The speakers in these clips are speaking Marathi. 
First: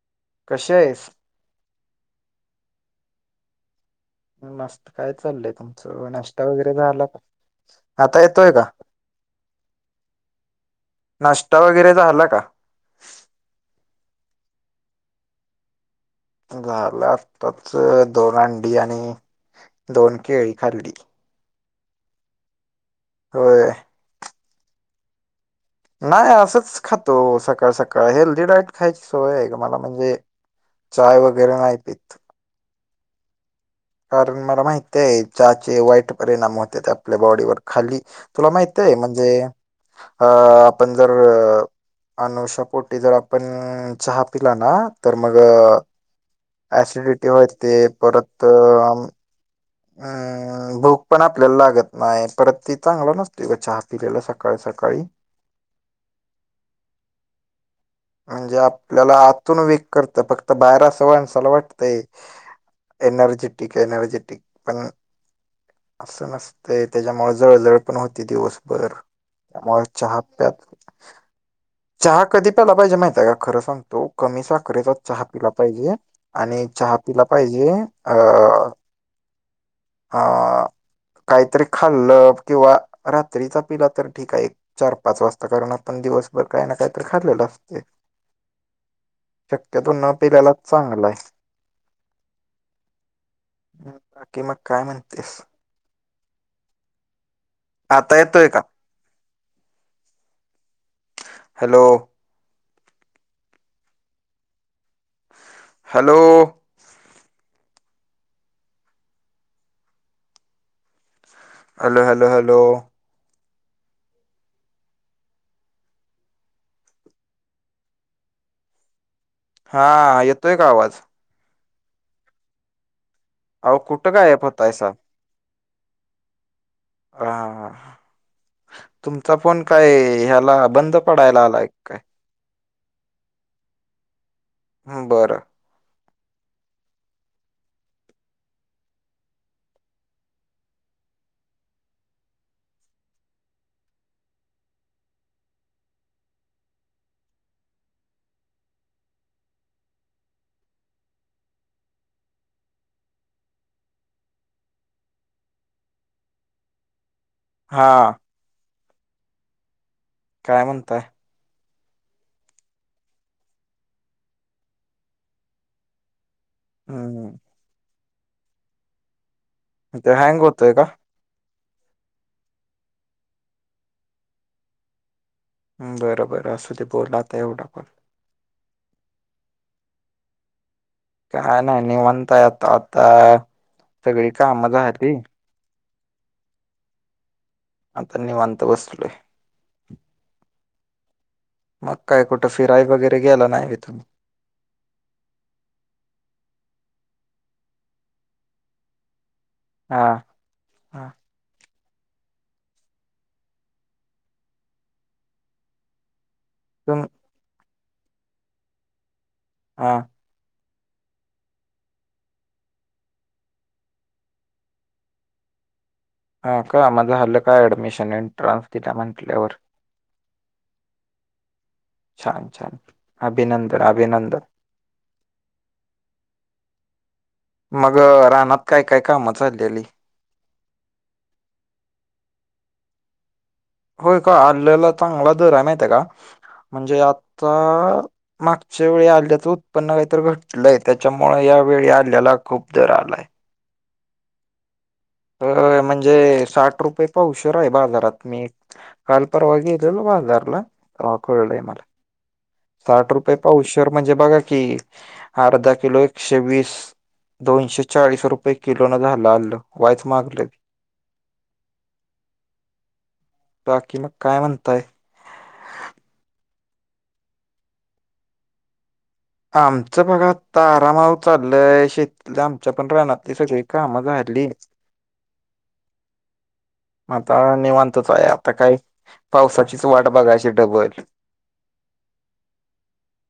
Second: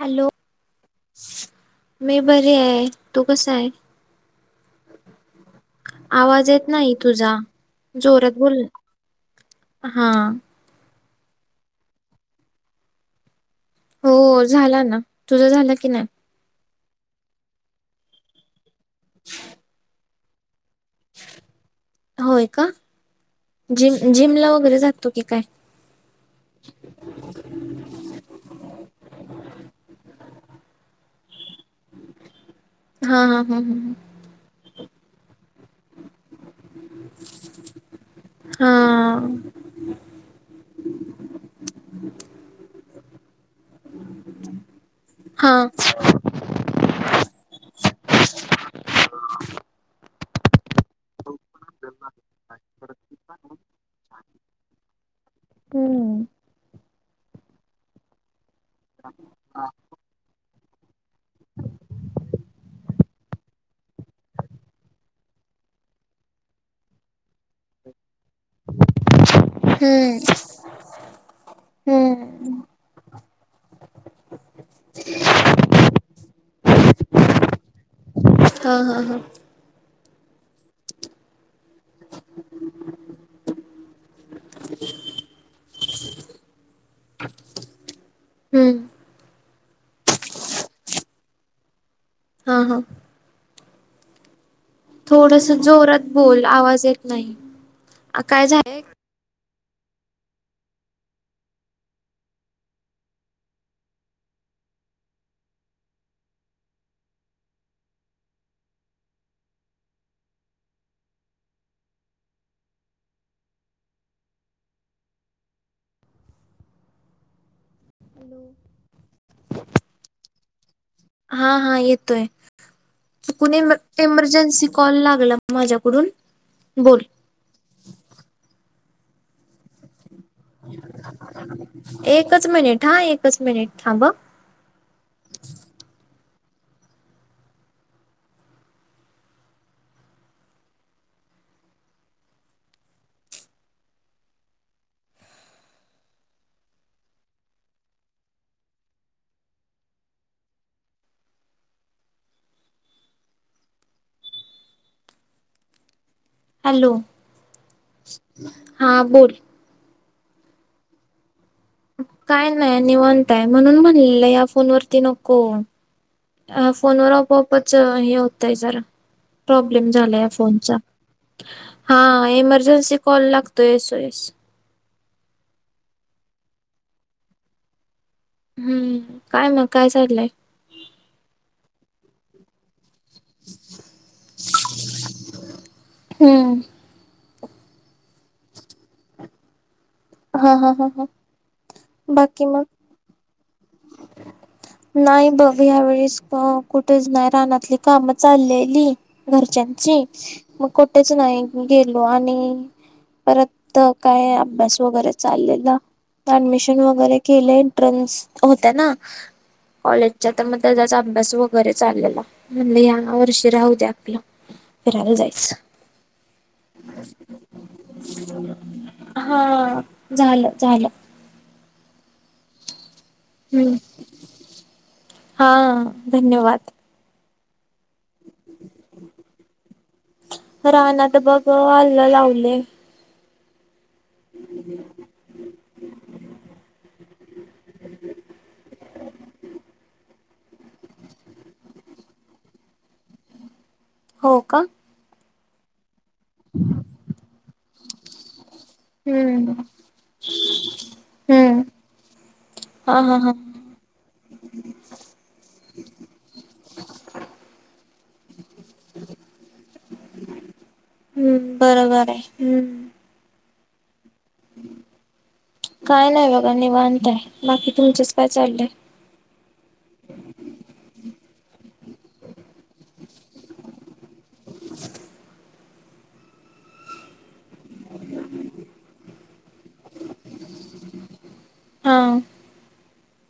हॅलो. कसेच. मी बरी आहे तू कस आहे. मस्त काय चाललंय तुमचं नाष्टा आवाज येत वगैरे नाही झाला का? तुझा आता जोरात येतोय बोल का? हा. नाश्ता वगैरे झाला का? हो झाला ना तुझं झालं की नाही. घाला आताच दोन अंडी आणि दोन केळी खाल्ली. होय का होय जिम जिम ला वगैरे जाततो की काय? नाही असंच खातो सकाळ सकाळ हेल्दी डाईट खायची सोय आहे का मला म्हणजे. चाय वगैरे नाही पत. हा हा हा हा ह. कारण मला माहित आहे ज्याचे वाईट परिणाम होते त्या. आपल्या बॉडीवर खाली तुला हा ह हा माहित आहे म्हणजे. अ आपण जर अनुष्या पोटी जर आपण. चहा पिला ना तर मग. हा सिडिटी होय ते परत. ह. भूक पण आपल्याला लागत नाही परत ती चांगलं नसते ग चहा पिलेला सकाळी सकाळी. हम्म. म्हणजे आपल्याला आतून वेक करत फक्त बाहेर सवणसाला वाटतंय. एनर्जेटिक एनर्जेटिक पण. असं मस्त त्याच्यामुळेळ जवळजवळ. होती दिवसभर त्या चहा हम्म प्या चहा कधी. हम्म प्यायला पाहिजे माहितय का खरं सांगतो कमी साखरेचा चहा पिला पाहिजे. आणि चहा पिला पाहिजे अ. हा हा हां. ह काहीतरी. खाल्लं किंवा रात्रीचा पिला तर ठीक आहे. चार पाच वाजता कारण आपण दिवसभर काय ना काय तर खालेलं. हम्म. शक्यतो न पिल्यालाच चांगलाय. हा हा, बाकी मग काय म्हणतेस. थोडस जोरात बोल आवाज येत नाही. आता आ, काय येतोय का. झालंय hello. Hello. Hello hello hello. हा येतोय का आवाज. हा हा येतोय कुणी अहो कुठं गायब इमर्जन्सी होतायसा कॉल लागला. माझ्याकडून बोल. ह तुमचा फोन काय ह्याला बंद पडायला आलाय काय एकच मिनिट हा एकच मिनिट थांब. बरं. हॅलो. हा. हा बोल. काय म्हणताय. काय नाही नि म्हणताय म्हणून म्हणलेलं या फोन वरती नको. अ फोनवर हम्म आपोआपच हे होतंय जरा प्रॉब्लेम ते झाला या हँग होतोय फोनचा का हा इमर्जन्सी कॉल लागतो येसो येस. बरं बरं असं ते बोलाता एवढा पण. हम्म काय मग काय चाललंय. काय नाही नि म्हणताय आता आता सगळी कामचहात. हम्म. आतानीवंत बसतलय. हा हा हा हा. मग काय बाकी कुठं मग फिराई वगैरे गेला नाही भथून. नाही बघ ह्या वेळीस कुठेच नाही रानातली कामं चाललेली घरच्यां जची हा मग हा कुठेच नाही गेलो आणि परत काय अभ्यास. वगैरे चालले ऍडमिशन तुम वगैरे केले एंट्रन्स होत्या ना हा कॉलेजचा तर मग त्या त्याचा अभ्यास वगैरे चाललेला म्हणजे ह्या वर्षी राहू दे आपलं. फिरायला जायच. हा का माझं हल्लं काय ऍडमिशन एंट्रन्स तिला म्हटल्यावर हा झालं झालं. छान छान हम्म अभिनंदन अभिनंदन. हा धन्यवाद. मग राहनात काय काय काम चाललीली. राहना तर बघ हल्लं लावले. होय का आलेला चांगला दर आहे माहित आहे का? म्हणजे आता मागच्या वेळी आल्याचं उत्पन्न काहीत घटत. लय त्याच्यामुळे या वेळी आल्याला खूप जर आलाय. हो का? अ म्हणजे साठ रुपये पावशर आहे बाजारात मी कालपरवा हम्म इल वादारला कोळड हम्म मला हा साठ हा हा रुपये पाऊस शवर म्हणजे बघा कि अर्धा किलो एकशे वीस दोनशे चाळीस रुपये किलो न झालं अल्ल वायच मागलं. बरोबर आहे हम्. बााकी मग कामम तय. काय नाही बघा निीवांताय बाकी तुमचेच काय चाललंय. आमचं भागात तारामाव चाललंय शे आमच्या पण रानातली सगळी काम झाली. [unintelligible] आता म्हणतचोय आता काही पावसाचीच वाट बघायची डबली. हा.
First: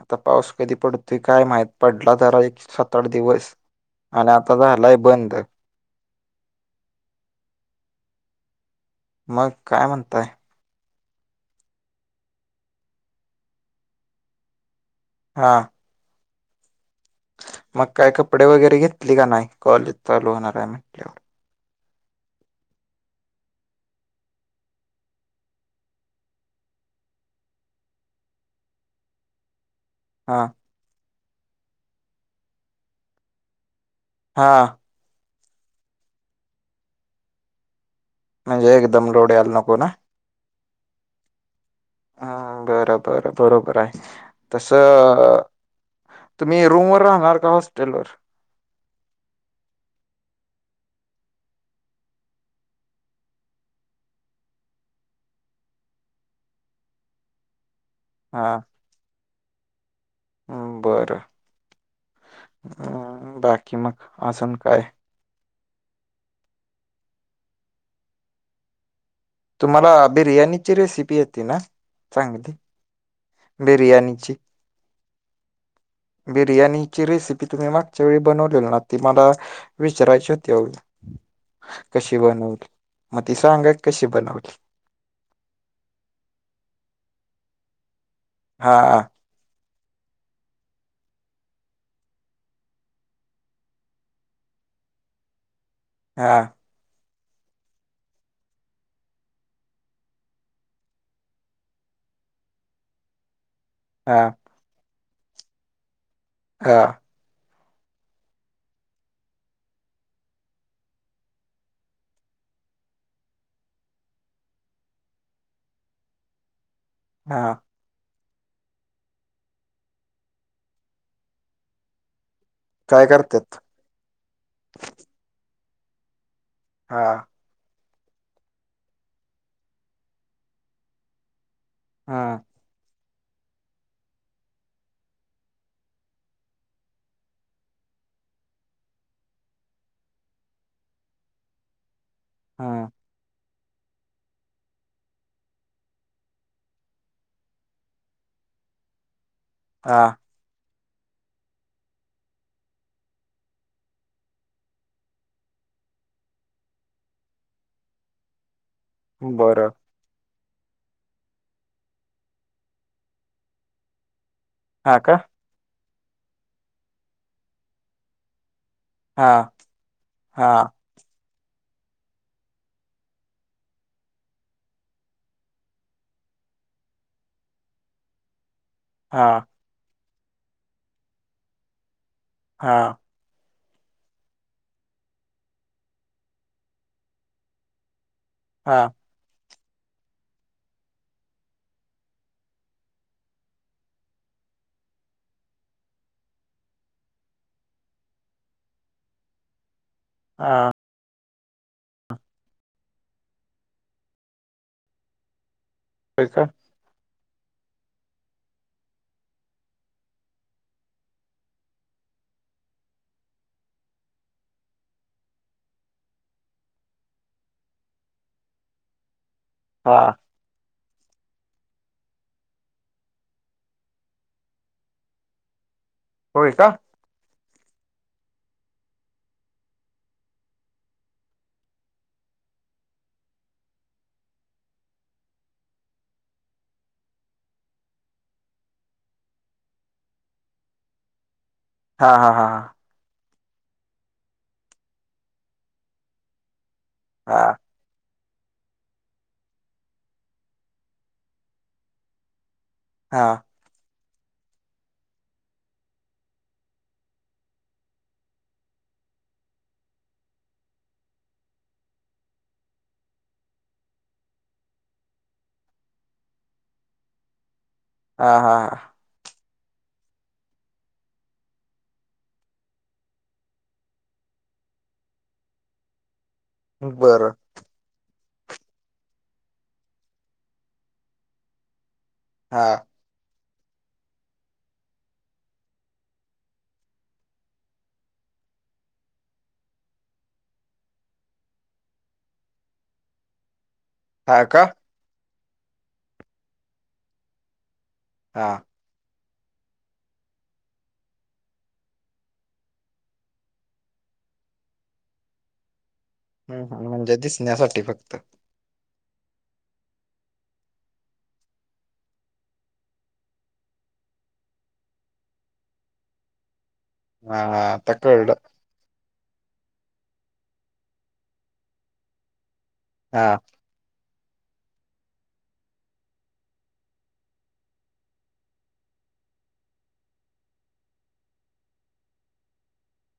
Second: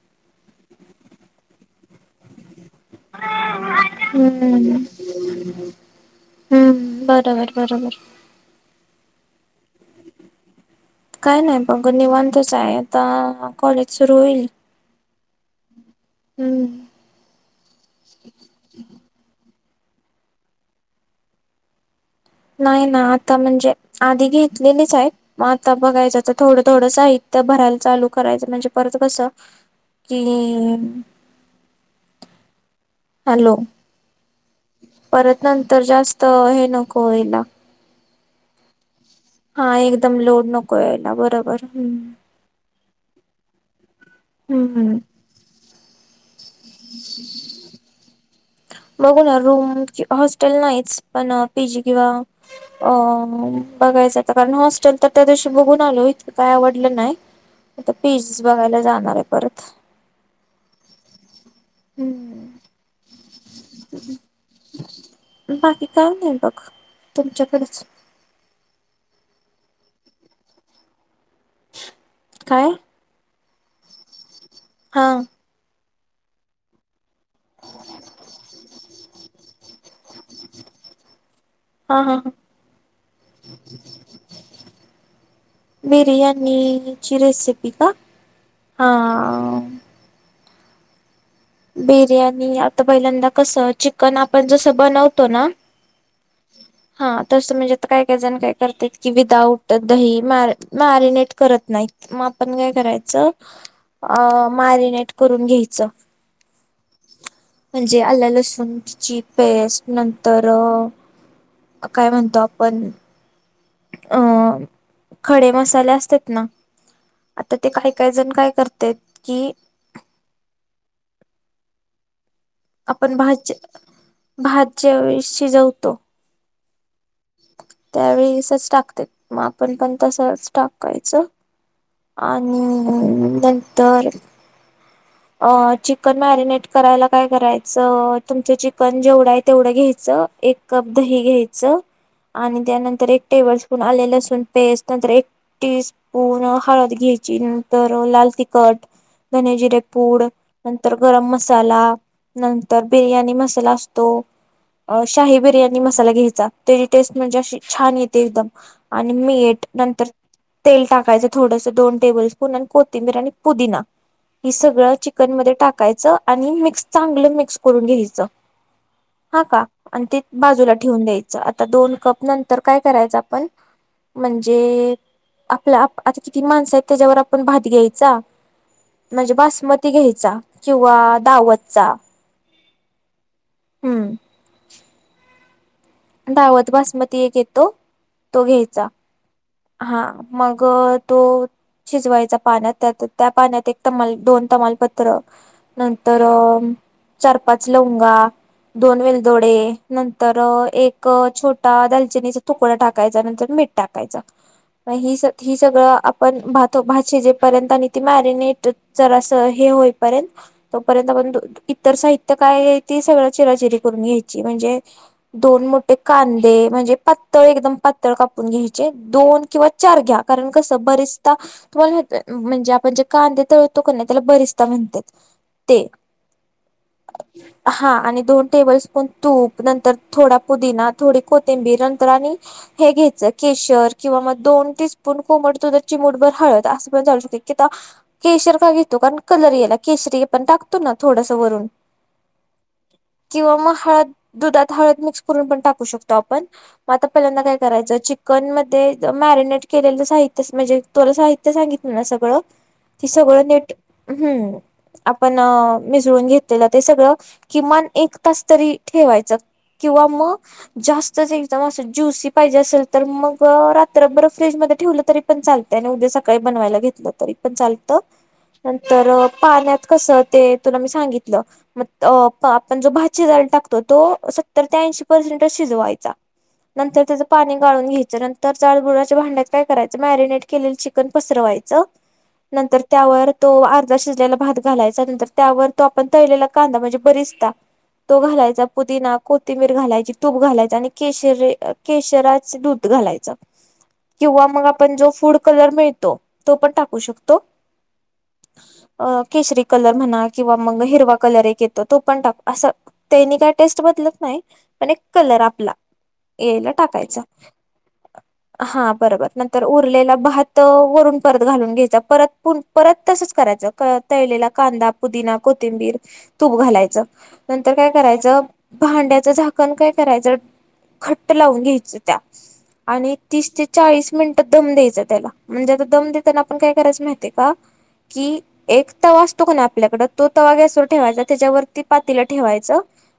आता पाऊस कधी पडतोय काय माह पडला जरा एक. सत आठ दिवस आणि आता हम्म झालाय बंद. हम्म बरोबर बरोबर. मग काय म्हणताय. काय नाही बघ निवांतच आहे आता कॉलेज सुरू होईल. हां. हम्म. मग काय कपडे वगैरे घेतले का नाही कॉलेज चालू होणार आहे म्हटल्यावर नाही ना आता म्हणजे आधी घेतलेलीच आहेत. ग आता बघायच तर थोडं थोडं साहित्य भरायला चालू करायचं म्हणजे परत कस. क हां. हॅलो. हा. परत नंतर जास्त हे नको याला. म्हणजे एकदमडो. हा एकदम लोड नकोला बरोबर हम. ह बरबर बरोबर आहे तस. हम्म. तुम्ही रूमवरर राहणार का हॉस्टेलवरर. बघू ना रूम हॉस्टेल नाहीच पण पीजी किंवा अ बघायचं कारण हॉस्टेल तर त्या दिवशी बघून आलो इतकं काय आवडलं नाही. आता पीजस बघायला जाणार आहे परत. ह बरं हम्म बाकी मग अजून काय. बाकी काय नाही बघ तुमच्याकडेच. तुम्हाला बिर्याणीची रेसिपी येते ना चांगली काय बिरयाणीची हा बिर्याणीची रेसिपी की तुम्ही मागच्या वेळी बनवलेल ना ती मला विचारायची होती ह हा हा कशी ह बनवली मग ती सांगा कशी बनवली बिर्याणीची रेसिप का हां बिर्याणी आता पहिल्यांदा कसं चिकन आपण जसं बनवतो ना हा हा तसं म्हणजे आता काय काही जण काय करत की विदाउट दही म मॅरिनेट करत नाहीत मग आपण काय करायचं हां, अ मॅरिनेट करून घ्यायचं हा म्हणजे आला लसूणची पेस्ट नंतर काय म्हणतो आपण अ खडे मसाले असतात ना हां. आता ते काय काही जण काय करते कि काय आपण भाज करतात? भाज्या शिजवतो हा त्यावेळीसच टाकते मग आपण पण तसच टाकायचं हां, आणि नंतर अ चिकन मॅरिनेट करायला काय करायचं तुमचं चिकन जेवढं आहे तेवढं घ्यायचं एक कप दही घ्यायचं आणि हां, त्यानंतर एक टेबल स्पून आले लसूण पेस्ट नंतर एक टी स्पून हळद घ्यायची नंतर लाल तिखट धनजिरे हां. पूड नंतर गरम मसाला नंतर बिर्याणी मसाला असतो अ शाही बिर्याणी मसाला घ्यायचा त्याची टेस्ट म्हणजे अशी छान येते एकदम आणि मीट बरं. नंतर तेल टाकायचं थोडस दोन टेबल स्पून आणि कोथिंबीर आणि पुदिना ही सग सगळं हां का? चिकन मध्ये टाकायचं आणि मिक्स चांगलं मिक्स करून घ्यायचं हा हां, का आणि ते हां, बाजूला ठेवून द्यायचं आता दोन कप नंतर काय करायचं आपण म्हणजे आपला आता किती माणसं आहेत त्याच्यावर आपण भात घ्यायचा म्हणजे हां, बासमती घ्यायचा किंवा दावतचा हा हम्म धावत बासमती एक येतो तो घ्यायचा हां, हा मग तो शिजवायच्या पाण्यात त्या त्या पाण्यात एक तमाल दोन तमालपत्र नंतर चार पाच लवंगा दोन वेलदोडे नंतर हां. एक छोटा दालचिनीचा तुकडा टाकायचा नंतर मीठ टाकायचा ह ही सगळं होय आपण का? त भाजी जेपर्यंत आणि ती मॅरिनेट जर अस हे होईपर्यंत तोपर्यंत आपण इतर साहित्य काय ते सगळं चिराचिरी करून घ्यायची म्हणजे दोन मोठे कांदे म्हणजे पातळ एकदम पातळ कापून घ्यायचे दोन किंवा चार हां. घ्या कारण कसं बरेचदा तुम्हाला माह म्हणजे आपण जे कांदे ततो नाही त्याला बरिचता म्हणतात ते होय का ह हा आणि दोन टेबल स्पून तूप नंतर थोडा पुदिना थोडी कोथिंबीर नंतर आणि हे घ्यायचं केशर किंवा मग दोन तेी स्पून कोमट तो जर चिमडभर हळत असं पण जाू शकत की आ केशर का घेतो कारण कलर याला केशरी पण टाकतो ना थोडस वरून हा हा हा हा. किंवा मग, हळद दुधात हळद मिक्स करून पण टाकू शकतो आपण. आता पहिल्यांदा काय हां, करायचं चिकन म ते मॅरिनेट केलेलं साहित्य म्हणजे तुला साहित्य सांगितलं ना सगळं. ते हां, सगळं नीट हम्म. आपण अ मिसळून घेतलेलं, ते सगळं किमान एक तास तरी ठेवायचं. किंवा मग जास्त एकदम अस ज्युसी पाहिजे असेल, तर मग रात्र बरं फ्रीज मध्ये ठेवलं तरी, पण चालतयं आणि उद्या सकाळी बनवायला घेतलं तरी. पण चालत हां, हां, नंतर पाण्यात कसं ते तुला मी सांगितलं. मग आपण जो भात शिजायला टाकतो, तो सत्तर ते ऐंशी पर्सेंटच शिजवायचा. हां. नंतर त्याचं बरं. पाणी गाळून घ्यायचं. नंतर जाडबुडाच्या भांड्यात काय करायचं, मॅरिनेट केलेलं चिकन पसरवायच हां, नंतर त्यावर तो अर्धा शिजलेला भात घालायचा नंतर त्यावर, तो आपण तळलेला कांदा म्हणजे बरीचदा तो घालायचा पुदीना कोथंबीर घालायची, तूप घालायचा आणि केशर -केशराच दूध घालायच हां किंवा, का? मग आपण जो फूड कलर मिळतो तो पण टाकू शकतो. हा. अ केशरी कलर म्हणा किंवा, मग हिरवा कलर एक येतो तो पण टाक असं त्यानी काय टेस्ट बदलत नाही, पण एक कलर आपला यायला टाकायचा. साठी फक्त. हा बरोबर नंतर उरलेला भात वरून परत घालून घ्यायचा परत पुन्हा परत तसच करायच तळलेला कांदा पुदिना कोथिंबीर तूप घालायचं. हां, नंतर हां. काय आता करायच? कळलं. भांड्याचं झाकण काय करायच, घट्ट लावून घ्यायच त्या आणि हां, तीस ते चाळीस मिनिट दम द्यायचा त्याला म्हणजे, आता दम देताना आपण काय करायच माहितय का कि एक तवा असतो कनय आपल्याकड, तो तवा गॅसवर ठेवायचा त्याच्यावरती पातील ठेवायच.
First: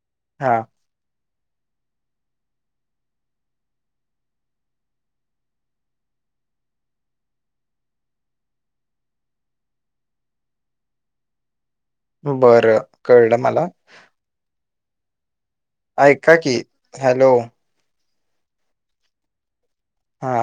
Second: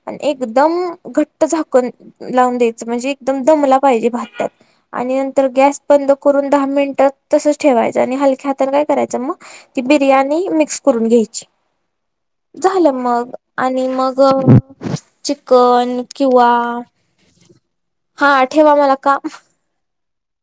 आणि हां. एकदम घट्ट झाकण लावून द्यायच, म्हणजे एकदम दमला पाहिजे भात त्यात. आणि नंतर गॅस बंद करून दहा मिनिटात तसच ठेवायचं आणि हलक्या हातान काय करायचं मग ती बिर्याणी मिक्स करून घ्यायची बरं, झाल, मग कळलं मला. आणि मग ग चिकन ऐका किंवा की हॅलो. हा, ठेवा मला काम हा.